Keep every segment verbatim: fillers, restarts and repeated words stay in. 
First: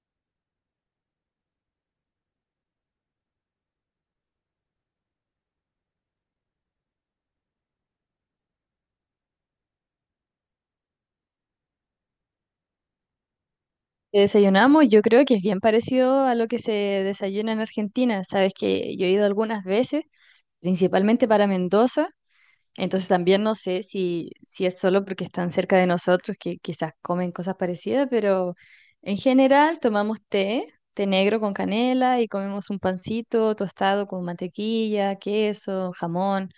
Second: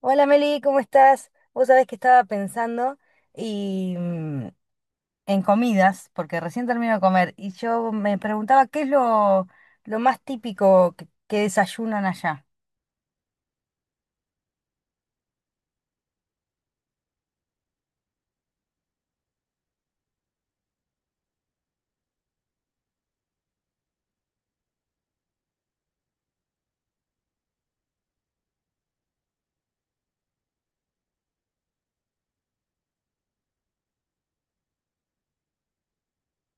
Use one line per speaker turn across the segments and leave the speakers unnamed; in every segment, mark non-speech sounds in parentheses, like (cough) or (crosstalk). Hola Meli, ¿cómo estás? Vos sabés que estaba pensando y mm, en comidas, porque recién termino de comer, y yo me preguntaba qué es lo, lo más típico que, que desayunan allá.
Que Desayunamos, yo creo que es bien parecido a lo que se desayuna en Argentina. Sabes que yo he ido algunas veces, principalmente para Mendoza, entonces también no sé si, si es solo porque están cerca de nosotros que quizás comen cosas parecidas, pero en general tomamos té, té negro con canela y comemos un pancito tostado con mantequilla, queso, jamón,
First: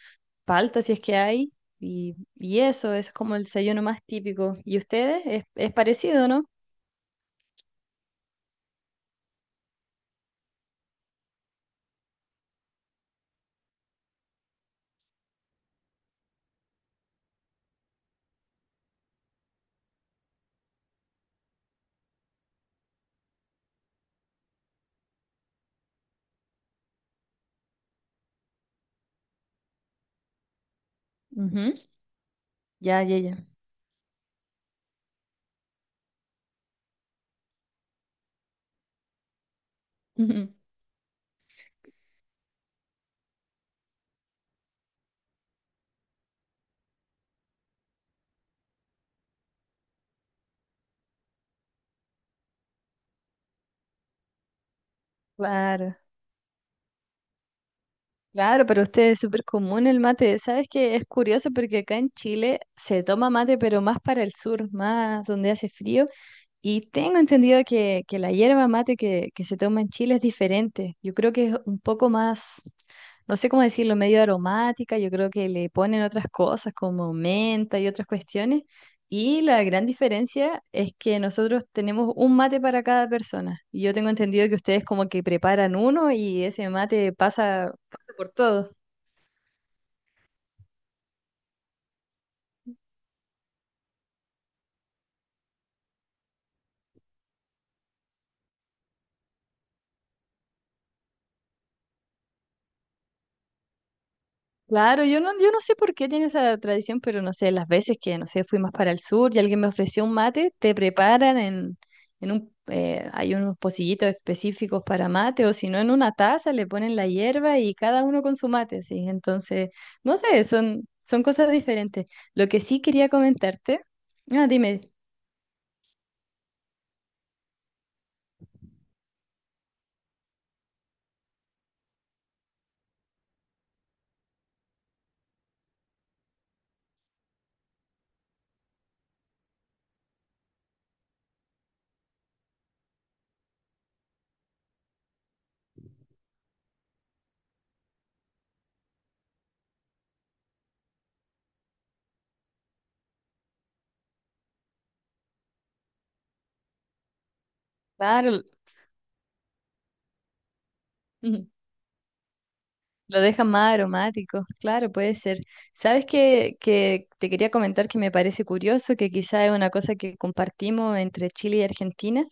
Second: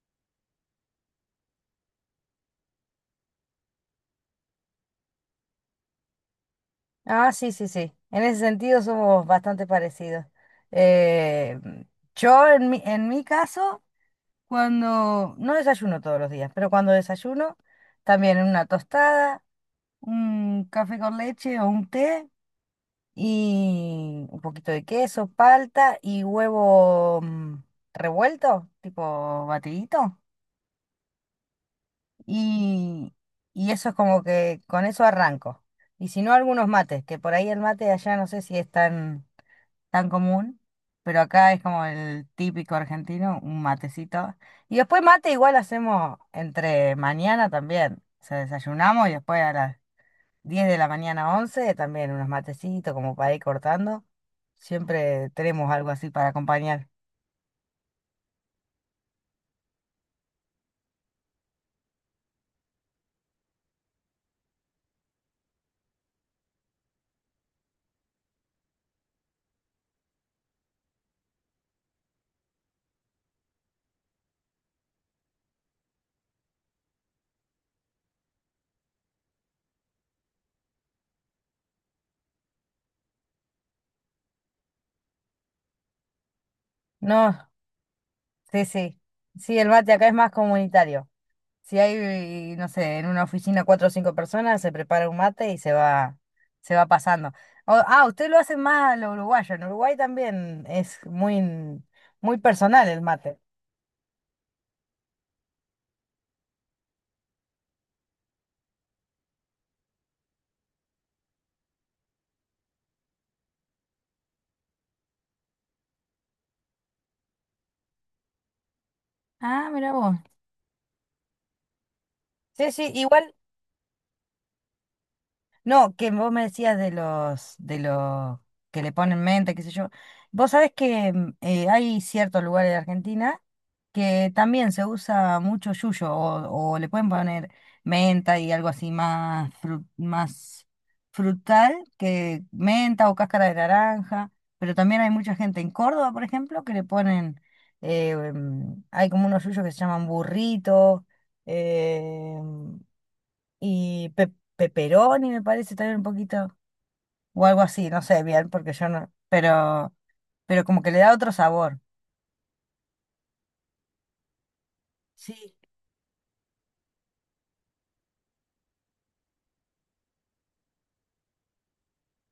palta si es que hay, y, y eso, eso es como el desayuno más típico. ¿Y ustedes? Es, es parecido, ¿no?
Ah, sí, sí, sí. En ese sentido somos bastante parecidos. Eh, yo en mi, en mi caso, cuando no desayuno todos los días, pero cuando desayuno, también una tostada, un café con leche o un té. Y un poquito de queso, palta y huevo mm, revuelto, tipo batidito.
Ujú. Ya,
Y,
ya, ya.
y eso es como que con eso arranco. Y si no, algunos mates, que por ahí el mate de allá no sé si es tan, tan
Ujú.
común, pero acá es como el típico argentino, un matecito. Y después mate igual hacemos entre mañana también. O sea, desayunamos y después a las diez de la mañana, once también unos matecitos como para ir cortando. Siempre tenemos algo
Claro,
así para acompañar.
claro, pero usted es súper común el mate. Sabes que es curioso porque acá en Chile se toma mate, pero más para el sur, más donde hace frío. Y tengo entendido que, que la hierba mate que, que se toma en Chile es diferente. Yo creo que es un poco más, no sé cómo decirlo, medio aromática, yo creo que le ponen otras cosas como menta y otras cuestiones. Y la gran diferencia es que nosotros tenemos un mate para cada persona. Y yo tengo entendido que ustedes como que preparan uno y ese mate
No,
pasa, pasa por
sí,
todo.
sí. Sí, el mate acá es más comunitario. Si hay, no sé, en una oficina cuatro o cinco personas, se prepara un mate y se va, se va pasando. O- ah, ustedes lo hacen más lo uruguayo. En Uruguay también es muy, muy personal el mate.
Claro, yo no, yo no sé por qué tiene esa tradición, pero no sé, las veces que, no sé, fui más para el sur y alguien me ofreció un mate, te preparan en, en un, eh, hay unos pocillitos específicos para mate, o si no, en una taza le ponen la hierba y cada uno con su mate, sí.
Ah,
Entonces,
mira vos.
no sé, son, son cosas diferentes. Lo que
Sí,
sí
sí,
quería
igual,
comentarte, ah, dime,
no, que vos me decías de los, de los que le ponen mente, qué sé yo. Vos sabés que mm, eh, hay ciertos lugares de Argentina que también se usa mucho yuyo o, o le pueden poner menta y algo así más, fru- más frutal que menta o cáscara de naranja, pero también hay mucha gente en Córdoba, por ejemplo, que le ponen, eh, em, hay como unos yuyos que se llaman burrito, em, y pe- pepperoni me parece también un poquito, o algo así, no sé
claro,
bien, porque yo no, pero, pero, como que le da otro
(laughs)
sabor.
lo deja más aromático, claro, puede ser.
Sí.
¿Sabes qué, que te quería comentar que me parece curioso, que quizá es una cosa que compartimos entre Chile y Argentina?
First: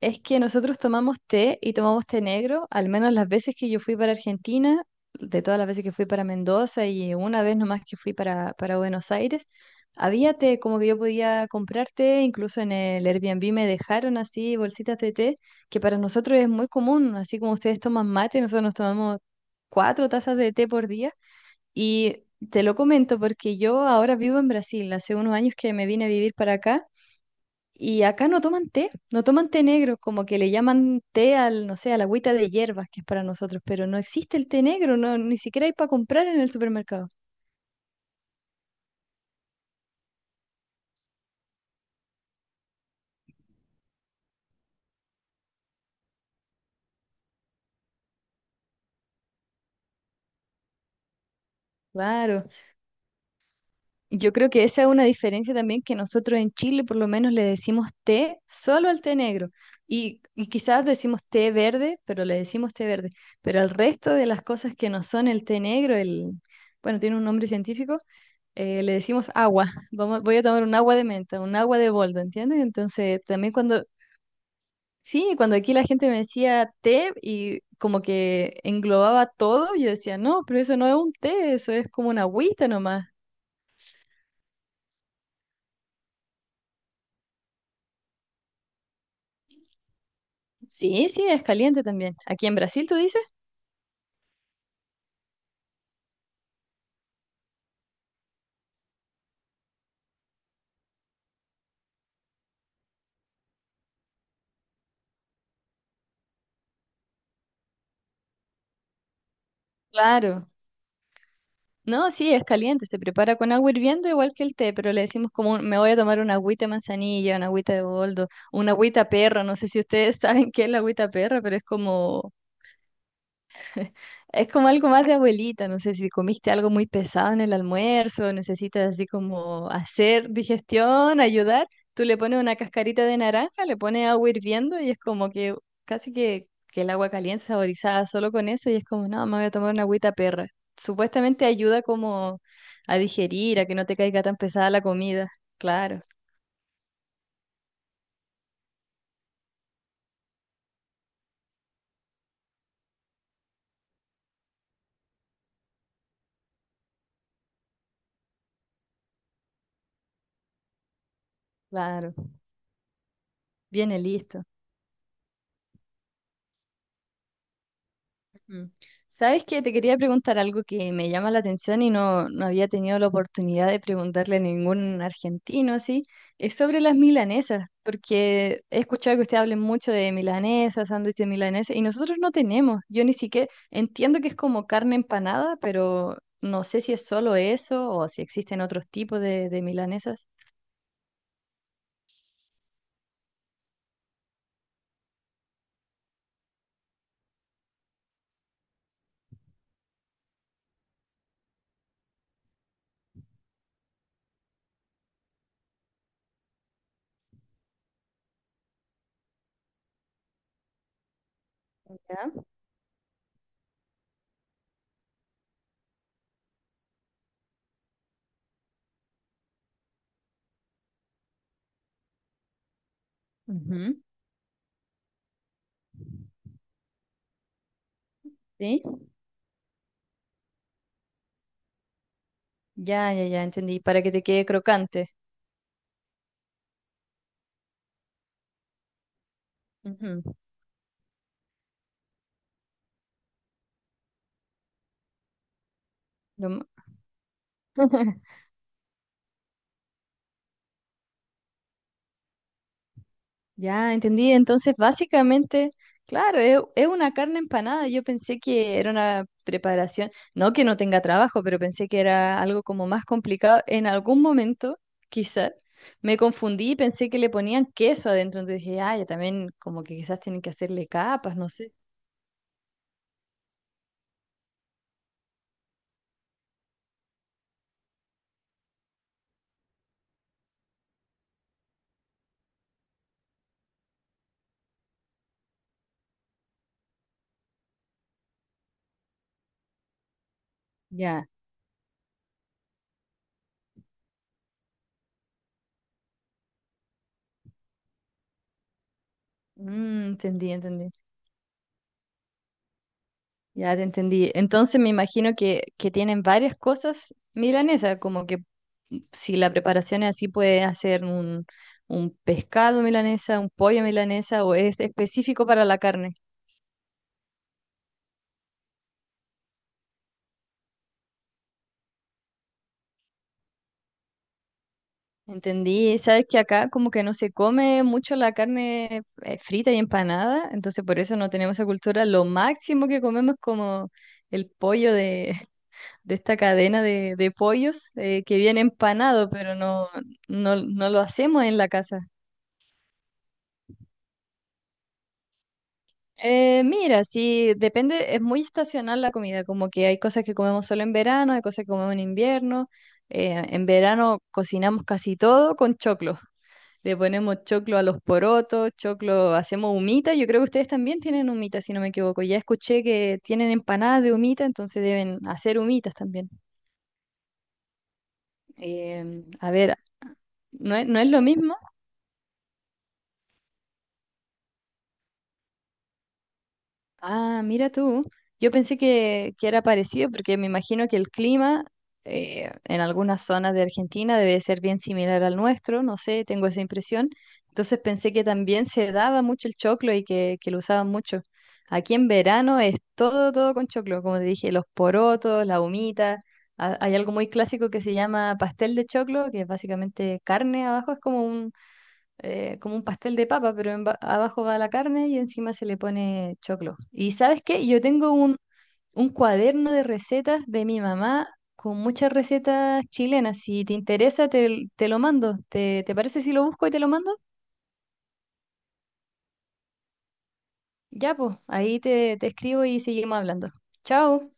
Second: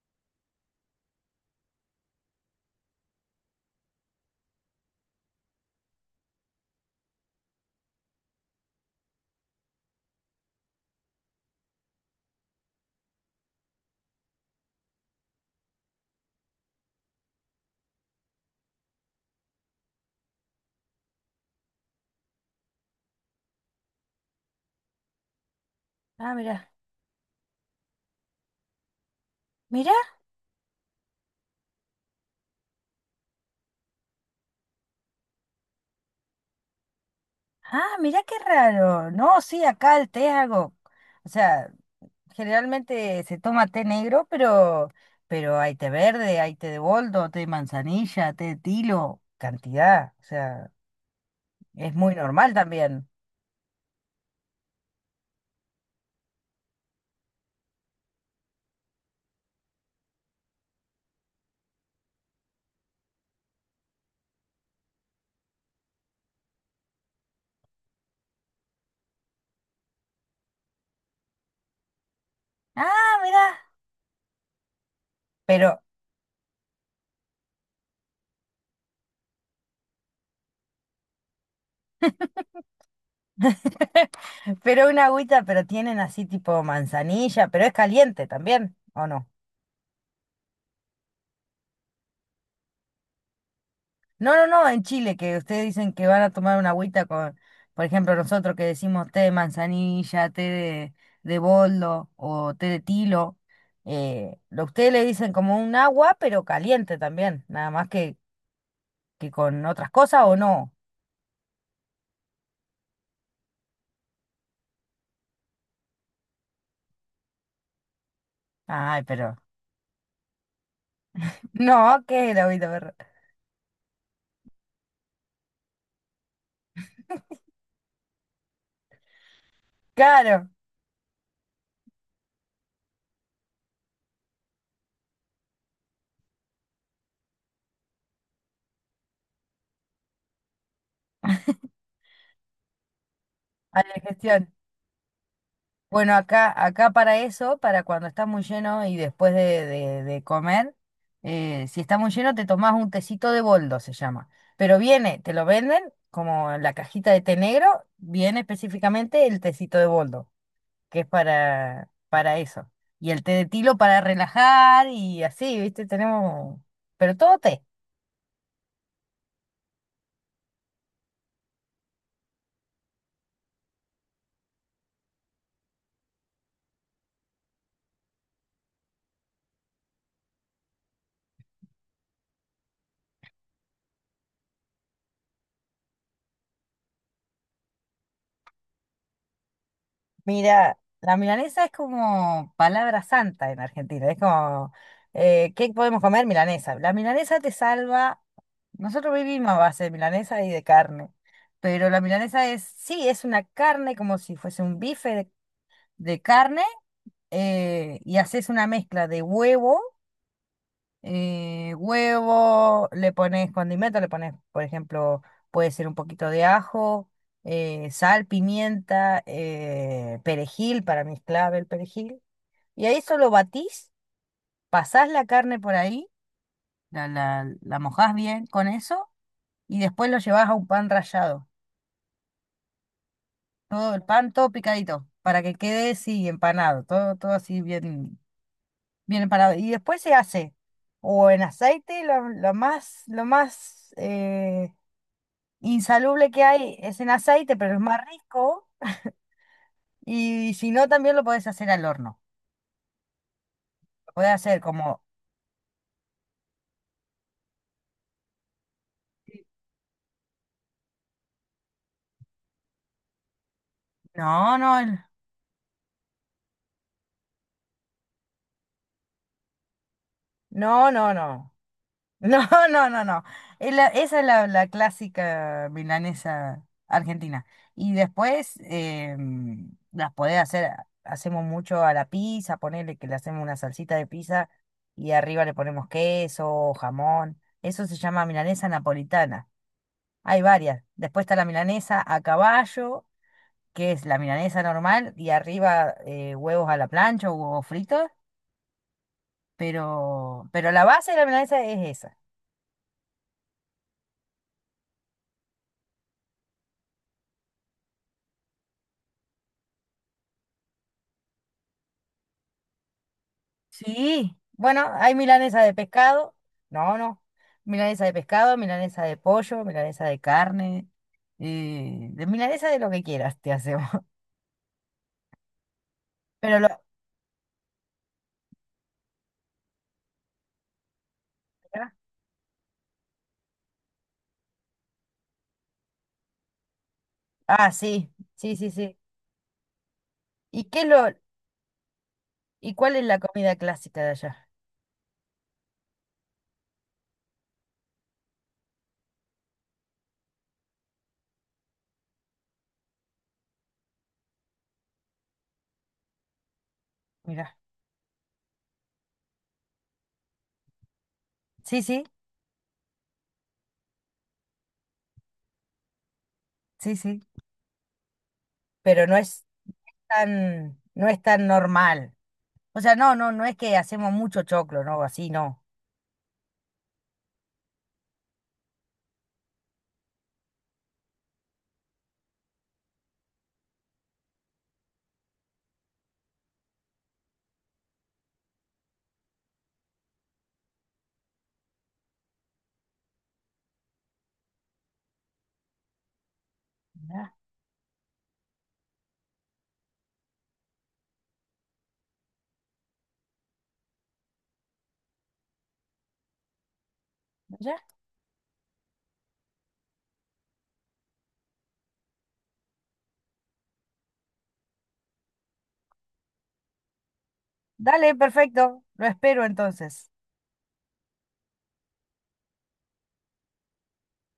Es que nosotros tomamos té y tomamos té negro, al menos las veces que yo fui para Argentina, de todas las veces que fui para Mendoza y una vez nomás que fui para, para Buenos Aires, había té, como que yo podía comprar té, incluso en el Airbnb me dejaron así bolsitas de té, que para nosotros es muy común, así como ustedes toman mate, nosotros nos tomamos cuatro tazas de té por día y te lo comento porque yo ahora vivo en Brasil, hace unos años que me vine a vivir
Ah,
para
mira.
acá. Y acá no toman té, no toman té
Mirá.
negro, como que le llaman té al, no sé, a la agüita de hierbas que es para nosotros, pero no existe el té negro, no, ni siquiera hay para comprar en el supermercado.
Ah, mira qué raro. No, sí, acá el té es algo, o sea, generalmente se toma té negro, pero, pero hay té verde, hay té de boldo, té de manzanilla, té de tilo, cantidad. O sea, es muy
Claro.
normal también.
Yo creo que esa es una diferencia también que nosotros en Chile por lo menos le decimos té solo al té negro y, y quizás decimos té verde, pero le decimos té verde, pero al resto de las cosas que no son el té negro, el, bueno, tiene un nombre científico, eh, le decimos agua. Vamos, voy a tomar un agua de menta, un agua de boldo, ¿entiendes?
Ah,
Entonces, también
mira.
cuando, sí, cuando aquí
Pero,
la gente me decía té y como que englobaba todo, yo decía, no, pero eso no es un té, eso es como una agüita nomás.
(laughs) pero una agüita, pero tienen así tipo manzanilla, pero es caliente también, ¿o no?
Sí, sí, es caliente también. ¿Aquí en Brasil tú dices?
No, no, no, en Chile, que ustedes dicen que van a tomar una agüita con, por ejemplo, nosotros que decimos té de manzanilla, té de, de boldo o té de tilo, eh, lo ustedes le dicen como un agua, pero caliente también, nada más que, que con otras cosas o
Claro.
no.
No, sí, es caliente. Se prepara con agua hirviendo igual que el té, pero le decimos como un- me voy a tomar una agüita de manzanilla, una agüita de boldo, una
Ay,
agüita
pero
perro. No sé si ustedes (laughs) saben qué es la agüita perra,
(laughs)
pero es
no, ¿qué es
como
el agüita, perro?
(laughs) es como algo más de abuelita, no sé si comiste algo muy pesado en el almuerzo, necesitas así como hacer
Claro,
digestión, ayudar, tú le pones una cascarita de naranja, le pones agua hirviendo y es como que casi que, que el agua caliente saborizada solo con eso y es como, no, me voy a tomar una agüita perra. Supuestamente ayuda como a digerir, a que
a
no
la
te caiga tan
digestión.
pesada la comida. Claro,
Bueno, acá, acá para eso, para cuando está muy lleno y después de, de- de comer, eh, si está muy lleno te tomás un tecito de boldo, se llama. Pero viene, te lo venden como en la cajita de té negro, viene específicamente el tecito de boldo, que es para,
claro,
para eso. Y el té de tilo
viene
para
listo.
relajar y así, ¿viste? Tenemos, pero todo té.
Mm. ¿Sabes qué? Te quería preguntar algo que me llama la atención y no, no había tenido la oportunidad de preguntarle a ningún argentino así. Es sobre las milanesas, porque he escuchado que ustedes hablen mucho de milanesas, sándwich de milanesa, y nosotros no tenemos. Yo ni siquiera entiendo que es como carne empanada, pero no sé si es solo eso o si existen otros tipos de, de milanesas.
Mira, la milanesa es como palabra santa en Argentina. Es como, eh, ¿qué podemos comer? Milanesa. La milanesa te salva. Nosotros vivimos a base de milanesa y de carne. Pero la milanesa es, sí, es una carne como si fuese un bife de, de carne, eh, y haces una mezcla de huevo eh,
¿Ya?
huevo, le pones condimento, le pones, por ejemplo, puede ser un poquito de ajo, eh, sal, pimienta, eh, perejil, para mí es clave el perejil. Y ahí solo batís,
Ujú.
pasás la carne por ahí, la, la, la mojás bien con
¿Sí?
eso y después lo llevas a un pan rallado.
Ya, ya, ya, entendí.
Todo el
Para que te
pan,
quede
todo picadito,
crocante.
para que quede así empanado, todo, todo así bien, bien empanado. Y después se
Ujú.
hace o en aceite, lo, lo más, lo más eh, insalubre que
Lo ma-
hay es en aceite, pero es más
(laughs)
rico. Y si no, también lo podés hacer al horno.
ya,
Lo podés
entendí.
hacer
Entonces,
como,
básicamente, claro, es, es una carne empanada. Yo pensé que era una preparación, no que no tenga trabajo, pero pensé que era algo como más complicado. En algún
no, no,
momento,
el-
quizás, me confundí y pensé que le ponían queso adentro. Entonces dije, ah, ya también como que quizás tienen que hacerle
no, no,
capas, no
no.
sé.
No, (laughs) no, no, no. Es la- esa es la, la clásica milanesa argentina. Y después em, las podés hacer, hacemos mucho a la pizza, ponerle que le hacemos una salsita de pizza y arriba le ponemos queso, jamón. Eso se llama milanesa napolitana. Hay varias. Después
Ya,
está la milanesa a caballo, que es la milanesa normal y arriba eh, huevos a la plancha o huevos fritos,
mm,
pero,
entendí,
pero la
entendí.
base de la milanesa es esa.
Ya te entendí. Entonces me imagino que, que tienen varias cosas milanesas, como que mm, si la preparación es así, puede hacer un, un pescado milanesa, un pollo
Sí,
milanesa, o es
bueno, hay
específico
milanesa
para
de
la carne.
pescado, no, no, milanesa de pescado, milanesa de pollo, milanesa de carne, eh, de milanesa de lo que quieras te hacemos. (laughs)
Entendí. Sabes que
Pero lo...
acá como que no se come mucho la carne eh, frita y empanada, entonces por eso no tenemos esa cultura. Lo máximo que comemos es como el pollo de, (laughs) de esta cadena de, de
Ah,
pollos
sí,
eh, que
sí,
viene
sí, sí.
empanado, pero no, no,
¿Y qué es
no lo
lo...
hacemos en la casa.
¿Y cuál es la comida clásica de allá?
Eh, mira, sí, depende, es muy estacional la comida, como que hay cosas que comemos solo en verano, hay cosas que comemos en invierno. Eh, en verano cocinamos casi todo con choclo. Le ponemos
Mira,
choclo a los porotos, choclo, hacemos humita. Yo creo que ustedes también tienen humita, si no
sí,
me
sí,
equivoco. Ya escuché que tienen empanadas de humita, entonces deben hacer humitas también.
sí, sí, pero
Em,
no es
a ver, no
tan,
es, no es
no es
lo
tan
mismo.
normal. O sea, no, no, no es que hacemos mucho choclo, no, así no.
Ah, mira tú. Yo pensé que, que era parecido porque me imagino que el clima eh, en algunas zonas de Argentina debe ser bien similar al nuestro, no sé, tengo esa impresión. Entonces pensé que también se daba mucho el choclo y que, que lo usaban mucho. Aquí en verano es todo, todo con choclo, como te dije, los porotos, la humita. Ha- hay algo muy
Ya,
clásico que se llama pastel de choclo, que es básicamente carne abajo, es como eh, como un pastel de papa, pero en ba- abajo va la carne y encima se le pone choclo. ¿Y sabes qué?
ya.
Yo tengo un, un cuaderno de recetas de mi mamá con muchas recetas chilenas. Si te interesa, te, te lo mando. ¿Te, te parece si lo busco y te lo mando?
Dale, perfecto. Lo espero entonces.
Ya, pues, ahí te, te escribo y seguimos hablando. Chao.